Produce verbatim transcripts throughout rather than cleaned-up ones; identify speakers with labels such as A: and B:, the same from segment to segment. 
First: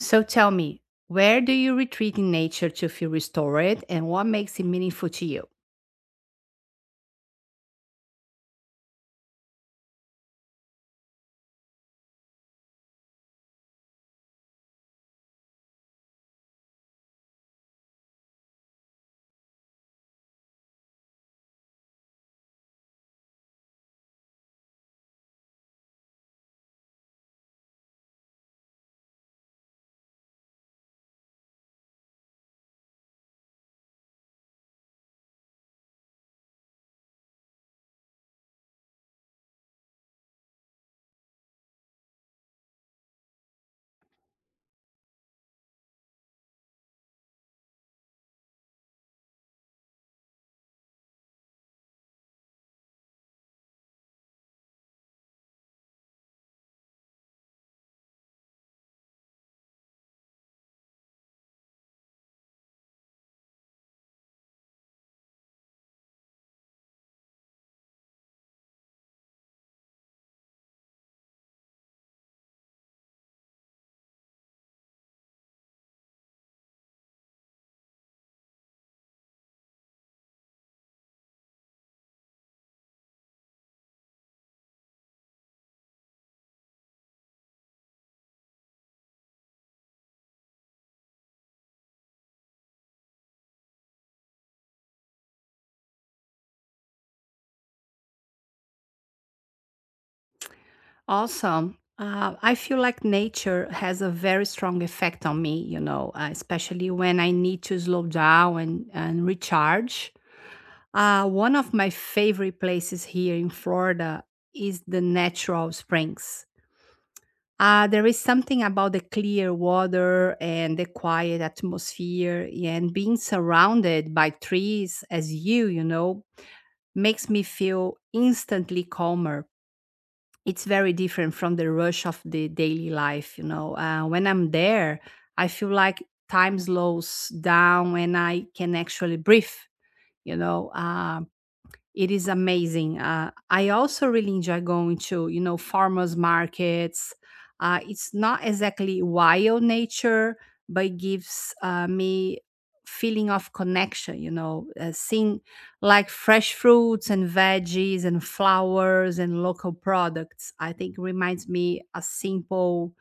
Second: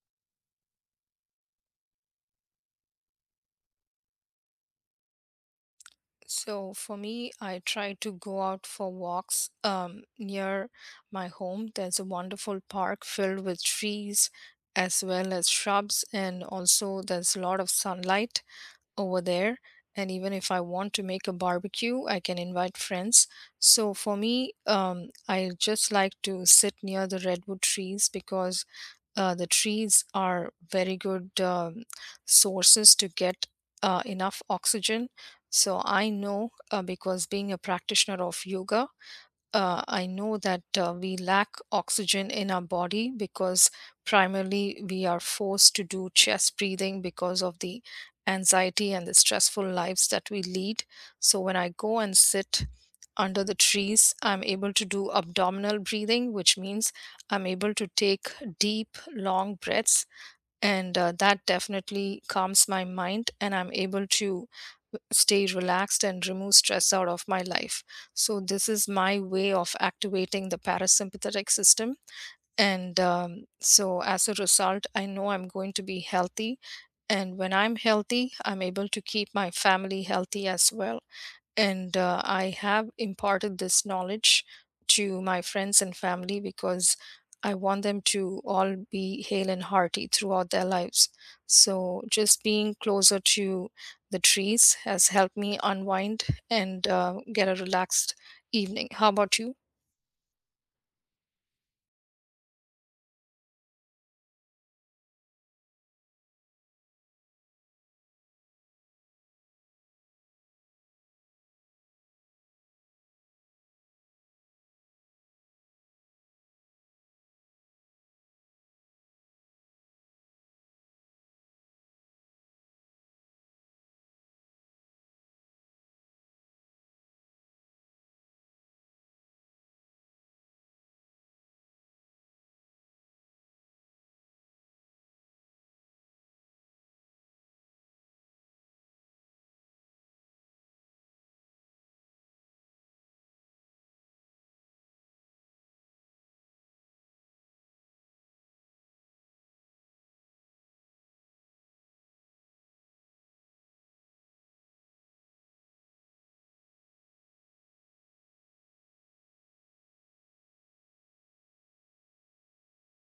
A: So tell me, where do you retreat in nature to feel restored and what makes it meaningful to you?
B: So for me, I try to go out for walks um, near my home. There's a wonderful park filled with trees as well as shrubs, and also there's a lot of sunlight over there. And even if I want to make a barbecue, I can invite friends. So for me, um, I just like to sit near the redwood trees because uh, the trees are very good um, sources to get uh, enough oxygen. So I know uh, because being a practitioner of yoga, uh, I know that uh, we lack oxygen in our body because primarily we are forced to do chest breathing because of the anxiety and the stressful lives that we lead. So, when I go and sit under the trees, I'm able to do abdominal breathing, which means I'm able to take deep, long breaths and uh, that definitely calms my mind, and I'm able to uh, stay relaxed and remove stress out of my life. So this is my way of activating the parasympathetic system, and um, so as a result, I know I'm going to be healthy, and when I'm healthy, I'm able to keep my family healthy as well. And uh, I have imparted this knowledge to my friends and family because I want them to all be hale and hearty throughout their lives. So, just being closer to the trees has helped me unwind and uh, get a relaxed evening. How about you?
A: Also, uh, I feel like nature has a very strong effect on me, you know, uh, especially when I need to slow down and, and recharge. Uh, one of my favorite places here in Florida is the natural springs. Uh, there is something about the clear water and the quiet atmosphere and being surrounded by trees as you, you know, makes me feel instantly calmer. It's very different from the rush of the daily life, you know. Uh, when I'm there, I feel like time slows down and I can actually breathe, you know. Um, it is amazing. Uh, I also really enjoy going to, you know, farmers markets. Uh, it's not exactly wild nature, but it gives uh, me feeling of connection. You know, uh, seeing like fresh fruits and veggies and flowers and local products. I think reminds me a simple,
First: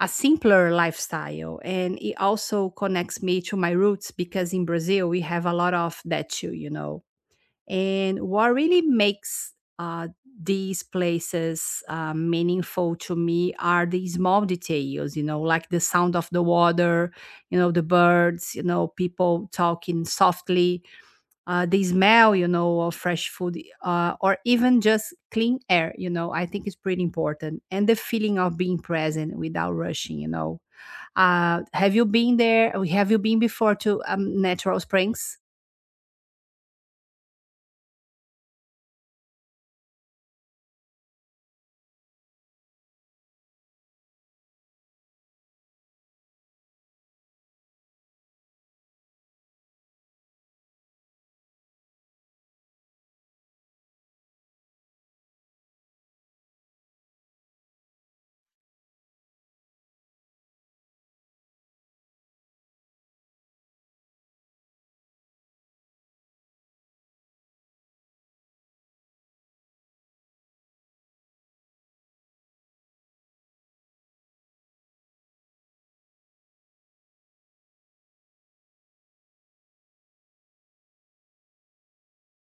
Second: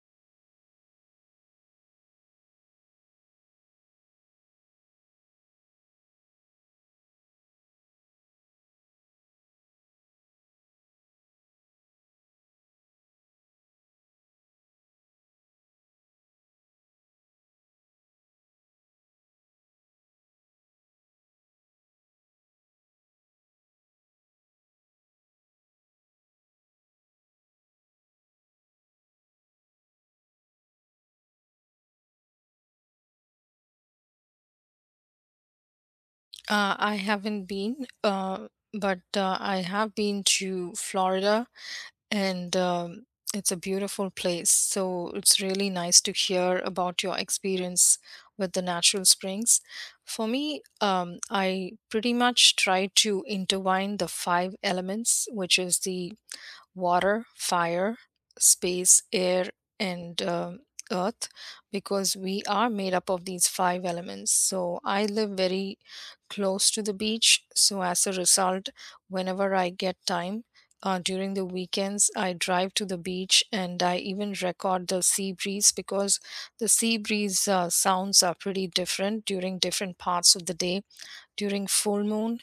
A: a simpler lifestyle, and it also connects me to my roots because in Brazil we have a lot of that too. You know and what really makes uh, these places uh, meaningful to me are the small details, you know, like the sound of the water, you know, the birds, you know, people talking softly, uh, the smell, you know, of fresh food, uh, or even just clean air, you know, I think it's pretty important. And the feeling of being present without rushing, you know. Uh, have you been there? Have you been before to um, Natural Springs?
B: Uh, I haven't been, uh, but uh, I have been to Florida, and um, it's a beautiful place. So it's really nice to hear about your experience with the natural springs. For me, um, I pretty much try to intertwine the five elements, which is the water, fire, space, air, and um, earth, because we are made up of these five elements. So I live very close to the beach. So as a result, whenever I get time, uh, during the weekends, I drive to the beach, and I even record the sea breeze because the sea breeze uh, sounds are pretty different during different parts of the day. During full moon,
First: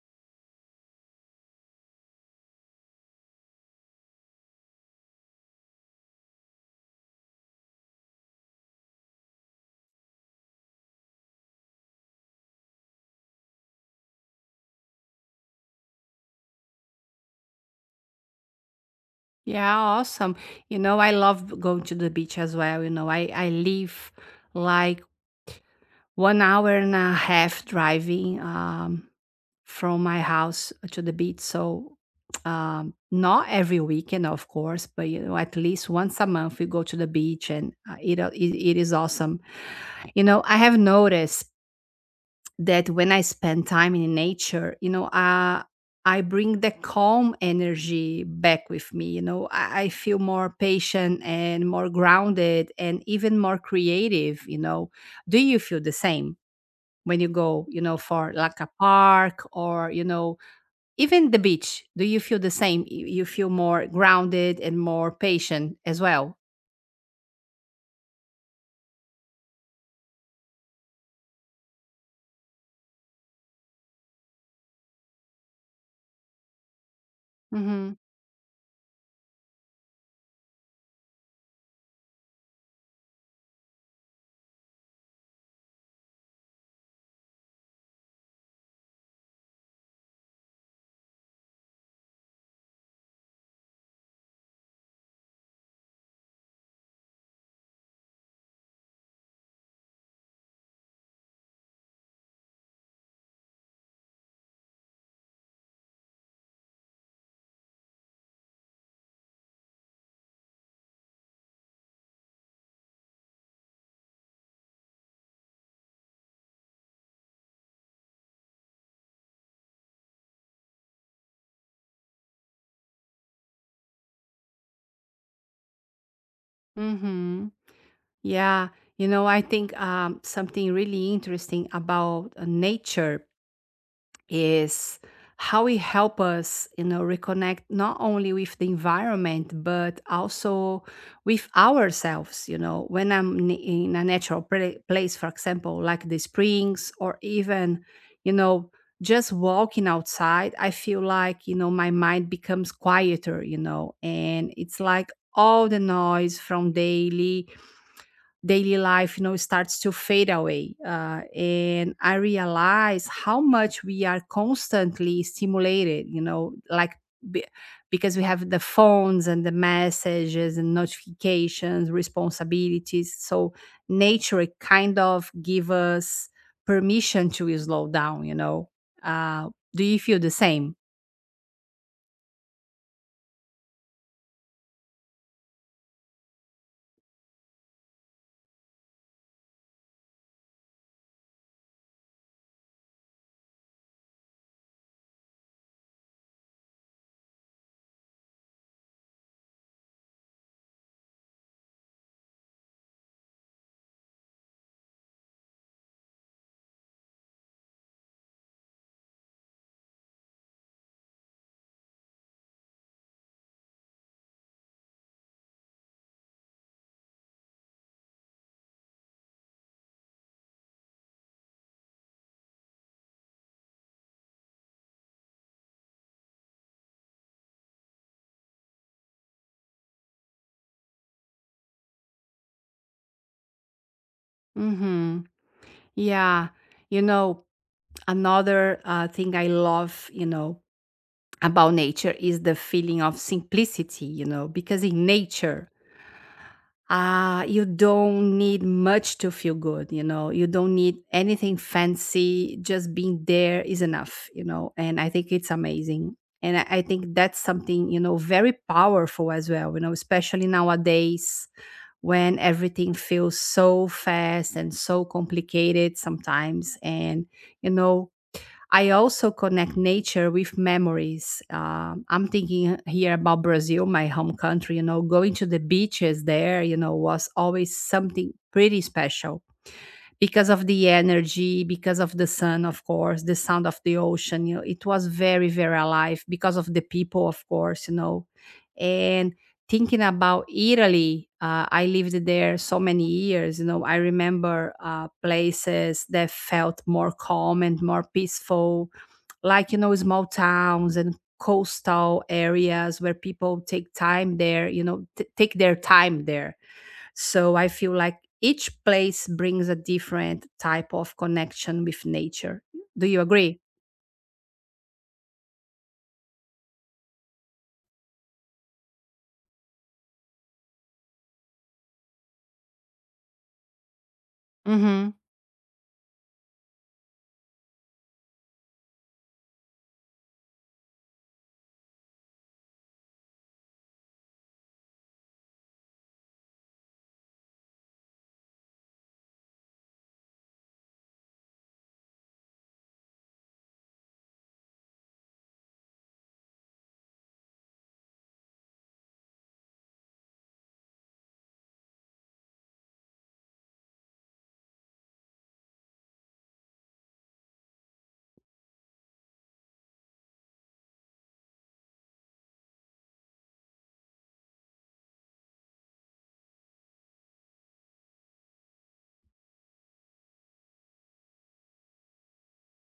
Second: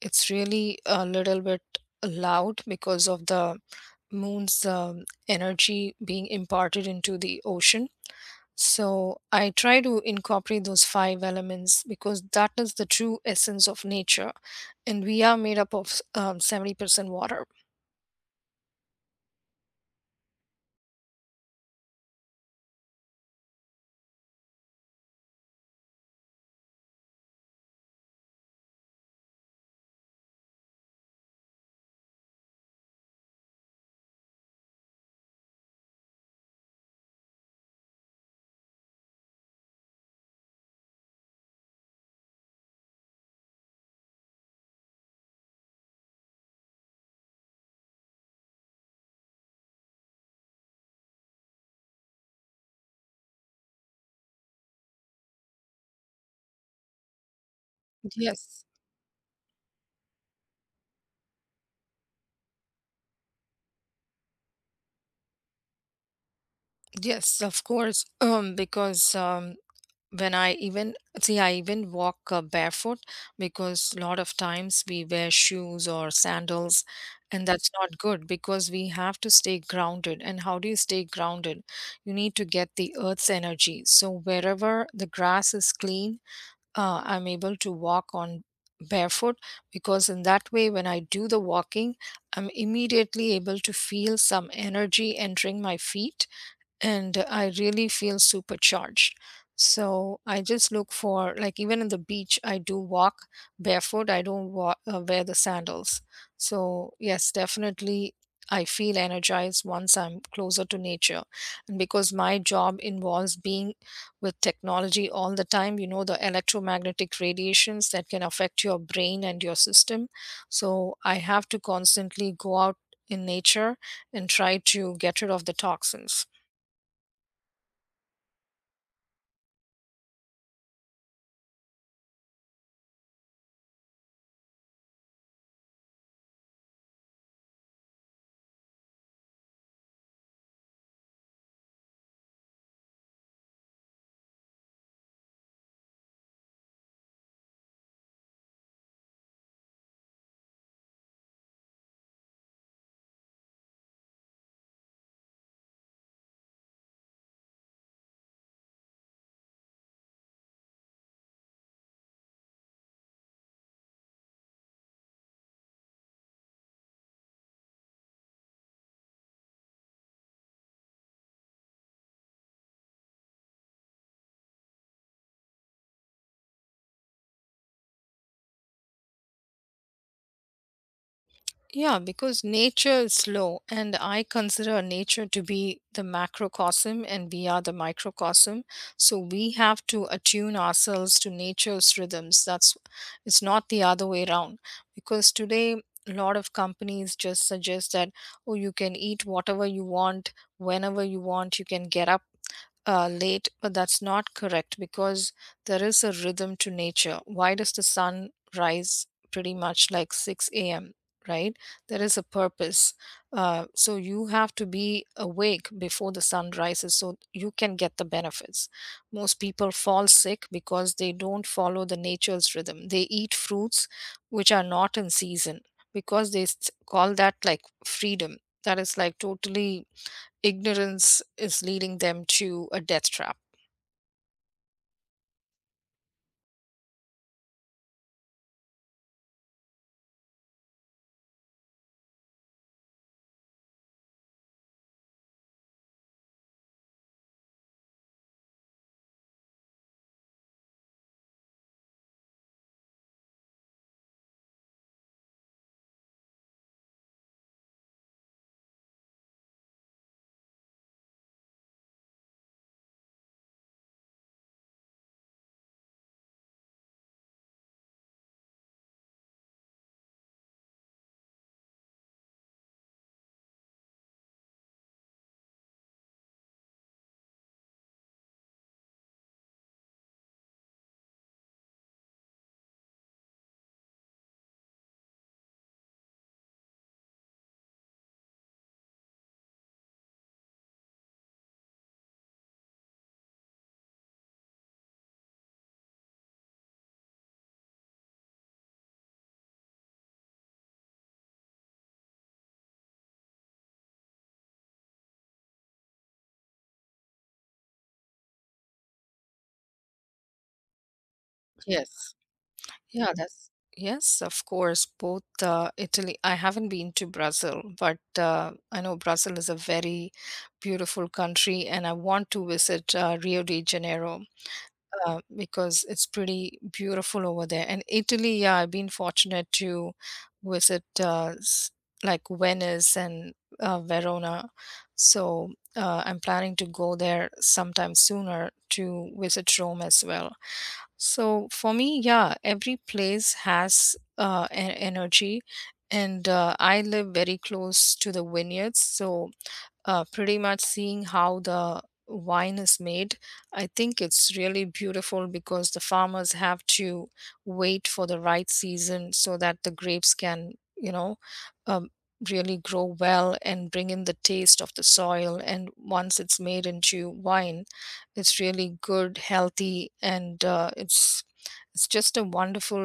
B: it's really a little bit loud because of the moon's um, energy being imparted into the ocean. So I try to incorporate those five elements because that is the true essence of nature, and we are made up of um, seventy percent water.
A: Yeah, awesome. You know, I love going to the beach as well. You know, I, I live like one hour and a half driving um, from my house to the beach. So, um, not every weekend, of course, but you know, at least once a month we go to the beach and uh, it, it, it is awesome. You know, I have noticed that when I spend time in nature, you know, uh, I bring the calm energy back with me. You know, I, I feel more patient and more grounded and even more creative. You know, do you feel the same when you go, you know, for like
B: Yes,
A: a park or, you know, even the beach? Do you feel the same? You you feel more grounded and more patient as well?
B: yes, of course. um, because um, when I even see, I even walk uh, barefoot, because a lot of times we wear shoes or sandals, and
A: Mm
B: that's
A: hmm.
B: not good because we have to stay grounded. And how do you stay grounded? You need to get the earth's energy. So wherever the grass is clean, uh, I'm able to walk on barefoot, because in that way when I do the walking, I'm immediately able to feel some energy entering my feet, and I really feel supercharged. So I just look for, like, even in the beach I do walk barefoot. I don't wa- uh, wear the sandals. So yes, definitely I feel energized once I'm closer to nature. And because my job involves being with technology all the time, you know the electromagnetic radiations that can affect your brain and your system. So I have to constantly go out in nature and try to get rid of the toxins.
A: Mm hmm. Yeah, you know, I think um, something really interesting about uh, nature is how it help us, you know, reconnect not only with the environment but also with ourselves. You know, when I'm n- in a natural pla- place, for example, like the springs, or even, you know, just walking outside, I feel like you know my mind becomes quieter. You know, and it's like all the noise from daily daily life you know starts to fade away uh, and I realize how much we are constantly stimulated you know like be- because we have the phones and the messages and notifications responsibilities, so nature kind of give us permission to slow down you know uh, do you feel the same?
B: Yeah, because nature is slow, and I consider nature to be the macrocosm and we are the microcosm. So we have to attune ourselves to nature's rhythms. That's It's not the other way around. Because today, a lot of companies just suggest that, oh, you can eat whatever you want, whenever you want, you can get up uh, late, but that's not correct because there is a rhythm to nature. Why does the sun rise pretty much like six a m, right? There is a purpose. Uh, so you have to be awake before the sun rises so you can get the benefits. Most people fall sick because they don't follow the nature's rhythm. They eat fruits which are not in season because they s- call that like freedom. That is like totally ignorance is leading them to a death trap.
A: Mm-hmm. Yeah, you know another uh, thing I love you know about nature is the feeling of simplicity, you know, because in nature, uh, you don't need much to feel good, you know, you don't need anything fancy, just being there is enough, you know, and I think it's amazing. And I I think that's something, you know, very powerful as well, you know, especially nowadays when everything feels so fast and so complicated sometimes. And, you know, I also connect nature with memories. Uh, I'm thinking here about Brazil, my home country. You know, going to the beaches there, you know, was always something pretty special. Because of the energy, because of the sun, of course, the sound of the ocean, you know, it was very, very alive because of the people, of course, you know. And thinking about Italy, uh, I lived there so many years, you know, I remember uh, places that felt more calm and more peaceful, like, you know, small towns and coastal areas where people take time there, you know, t- take their time there, so I feel like each place brings a different type of connection with
B: Yes.
A: nature. Do
B: Yeah,
A: you
B: that's
A: agree?
B: Yes, of course. Both uh, Italy. I haven't been to Brazil, but uh, I know Brazil is a very beautiful country, and I want to visit uh, Rio de Janeiro,
A: Mm
B: uh, because it's pretty beautiful over there. And Italy, yeah, I've been fortunate to visit uh, s- like Venice and uh, Verona. So uh, I'm planning to go there sometime sooner to visit Rome as well. So for me, yeah, every place has uh, an energy. And uh, I live very close to the vineyards. So uh, pretty much seeing how the wine is made. I think it's really beautiful because the farmers have to wait for the right season so that the grapes can, you know, um, really grow well and bring in the taste of the soil. And once it's made into wine, it's really good, healthy, and uh, it's it's just a wonderful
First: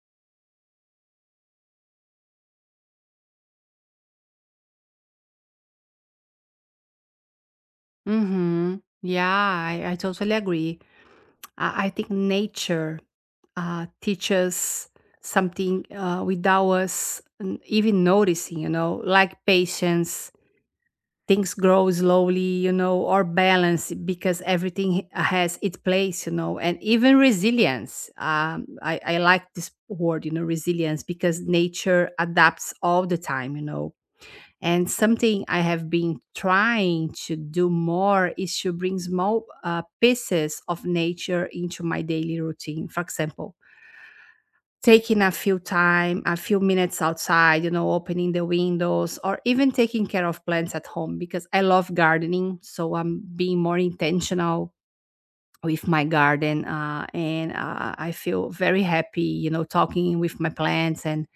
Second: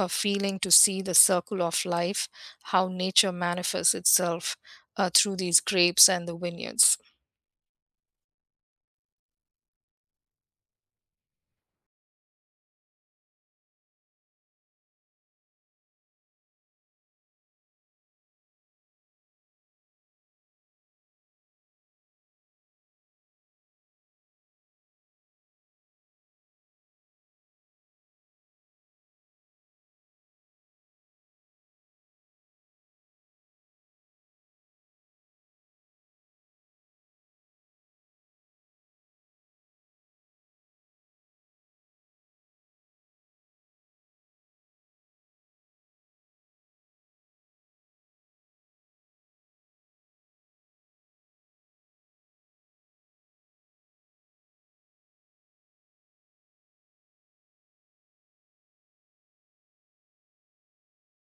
B: uh feeling to see the circle of life, how nature manifests itself uh, through these grapes and the vineyards.
A: hmm. Mm hmm. Yeah, I, I totally agree. I, I think nature uh, teaches something uh, without us n- even noticing, you know, like patience, things grow slowly, you know, or balance because everything has its place, you know, and even resilience. Um, I, I like this word, you know, resilience because nature adapts all the time, you know. And something I have been trying to do more is to bring small uh, pieces of nature into my daily routine. For example, taking a few time, a few minutes outside, you know, opening the windows or even taking care of plants at home because I love gardening. So I'm being more intentional with my garden. Uh, and uh, I feel very happy, you know, talking with my plants and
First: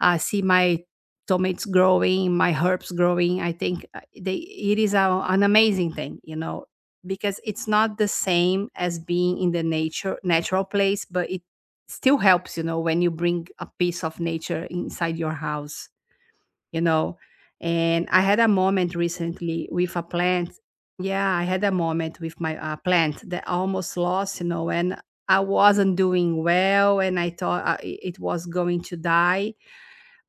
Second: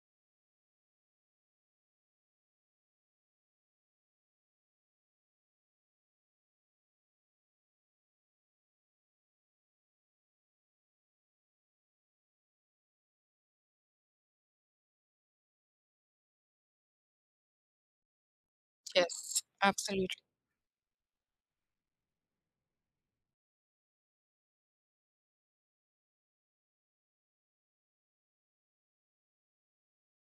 A: uh, see my tomatoes growing, my herbs growing. I think uh, they it is a, an amazing thing, you know, because it's not the same as being in the nature natural place, but it still helps, you know, when you bring a piece of nature inside your house, you know. And I had a moment
B: Yes,
A: recently with a
B: absolutely.
A: plant. Yeah, I had a moment with my uh, plant that I almost lost, you know, and I wasn't doing well, and I thought uh, it it was going to die,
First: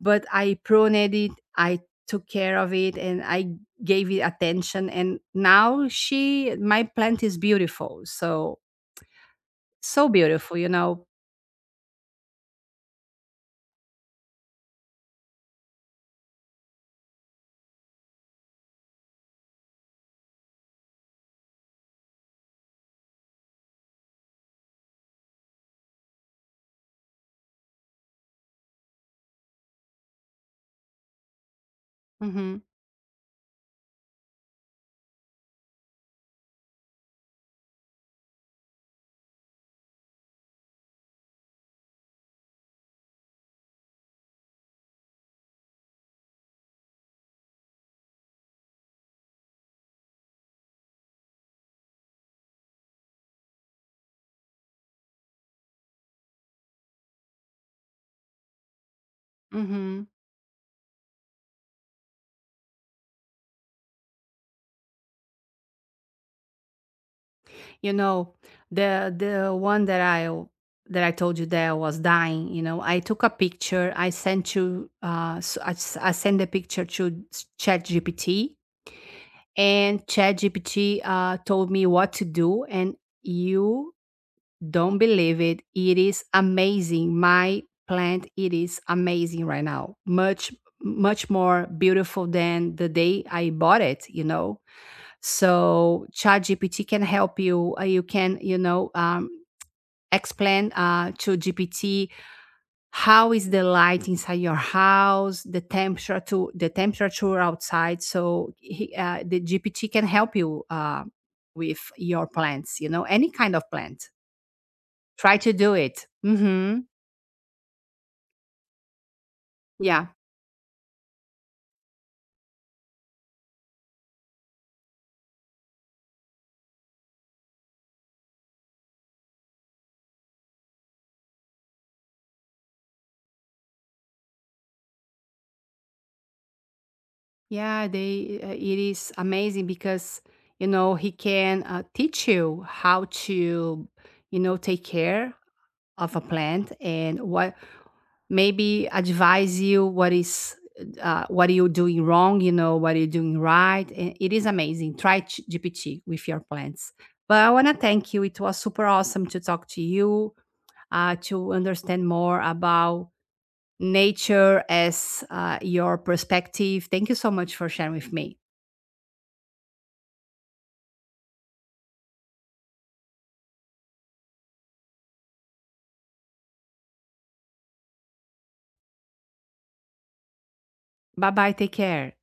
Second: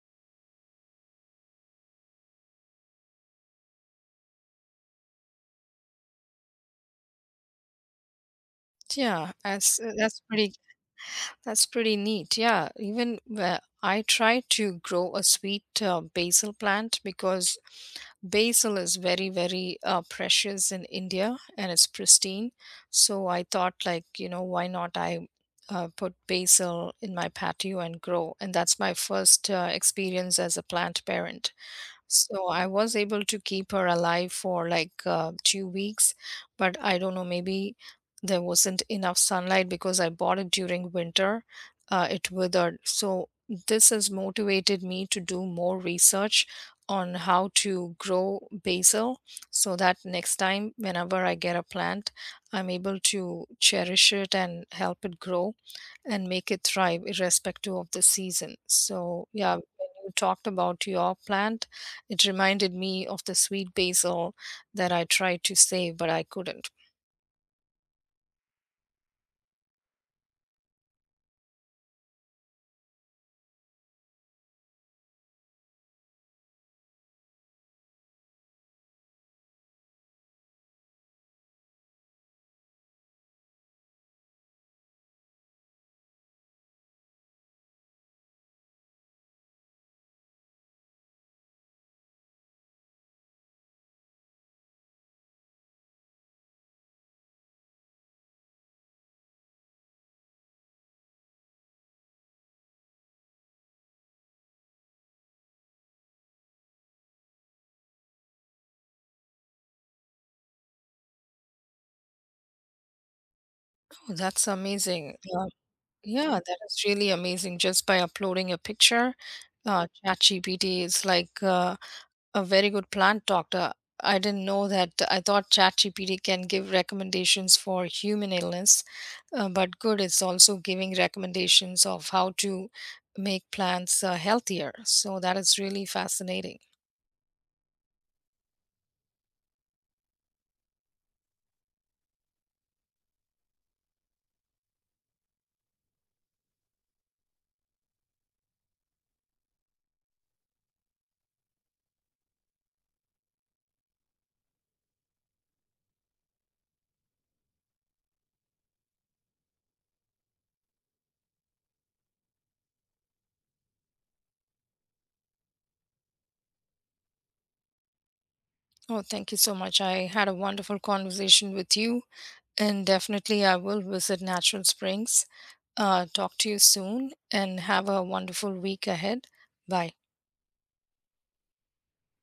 A: but I pruned it, I took care of it, and I gave it attention. And now she, my plant is beautiful. So,
B: Yeah, that's uh,
A: so
B: that's pretty
A: beautiful, you know.
B: that's pretty neat. Yeah, even where I try to grow a sweet uh, basil plant because basil is very very uh, precious in India and it's pristine. So I thought, like, you know, why not I. Uh, put basil in my patio and grow, and that's my first uh, experience as a plant parent. So
A: Hmm.
B: I was able to keep her alive for like uh, two weeks, but I don't know, maybe there wasn't enough sunlight because I bought it during winter. Uh, it withered. So this has motivated me to do more research on how to grow basil so that next time, whenever I get a plant, I'm able to cherish it and help it grow and make it thrive irrespective of the season. So, yeah, when
A: Hmm.
B: you talked about your plant, it reminded me of the sweet basil that I tried to save, but I couldn't.
A: You know, the the one that I that I told you that was dying. You know, I took a picture. I sent you. Uh, s I s I I sent the picture to ChatGPT, and ChatGPT uh, told me what to do, and you don't believe it. It is amazing. My plant, it is amazing right now. Much, much more beautiful than the day I bought it, you know. So ChatGPT can help you. uh, You can, you know, um, explain uh, to G P T how is the light inside your house, the temperature to the temperature outside. So he, uh, the G P T can help you uh, with your plants, you know, any kind of plant.
B: Oh, that's amazing.
A: Try
B: Uh,
A: to do it.
B: yeah, that is
A: Mhm.
B: really amazing. Just by uploading a picture, uh,
A: Yeah.
B: ChatGPT is like uh, a very good plant doctor. I didn't know that. I thought ChatGPT can give recommendations for human illness. uh, but good. It's also giving recommendations of how to make plants uh, healthier. So that is really fascinating.
A: Yeah, they uh, it is amazing because, you know, he can uh, teach you how to, you know, take care of a plant and what maybe advise you what is uh, what are you doing wrong, you know, what are you doing right. And it is amazing. Try Ch- G P T with your plants. But I want to thank you. It was super awesome to talk to you, uh, to understand more about nature as uh, your perspective. Thank you so much for sharing with me.
B: Oh, thank you so much. I had a wonderful conversation with you, and definitely I will visit Natural Springs. Uh, talk to you soon and have a wonderful week ahead. Bye.
A: Bye bye. Take care.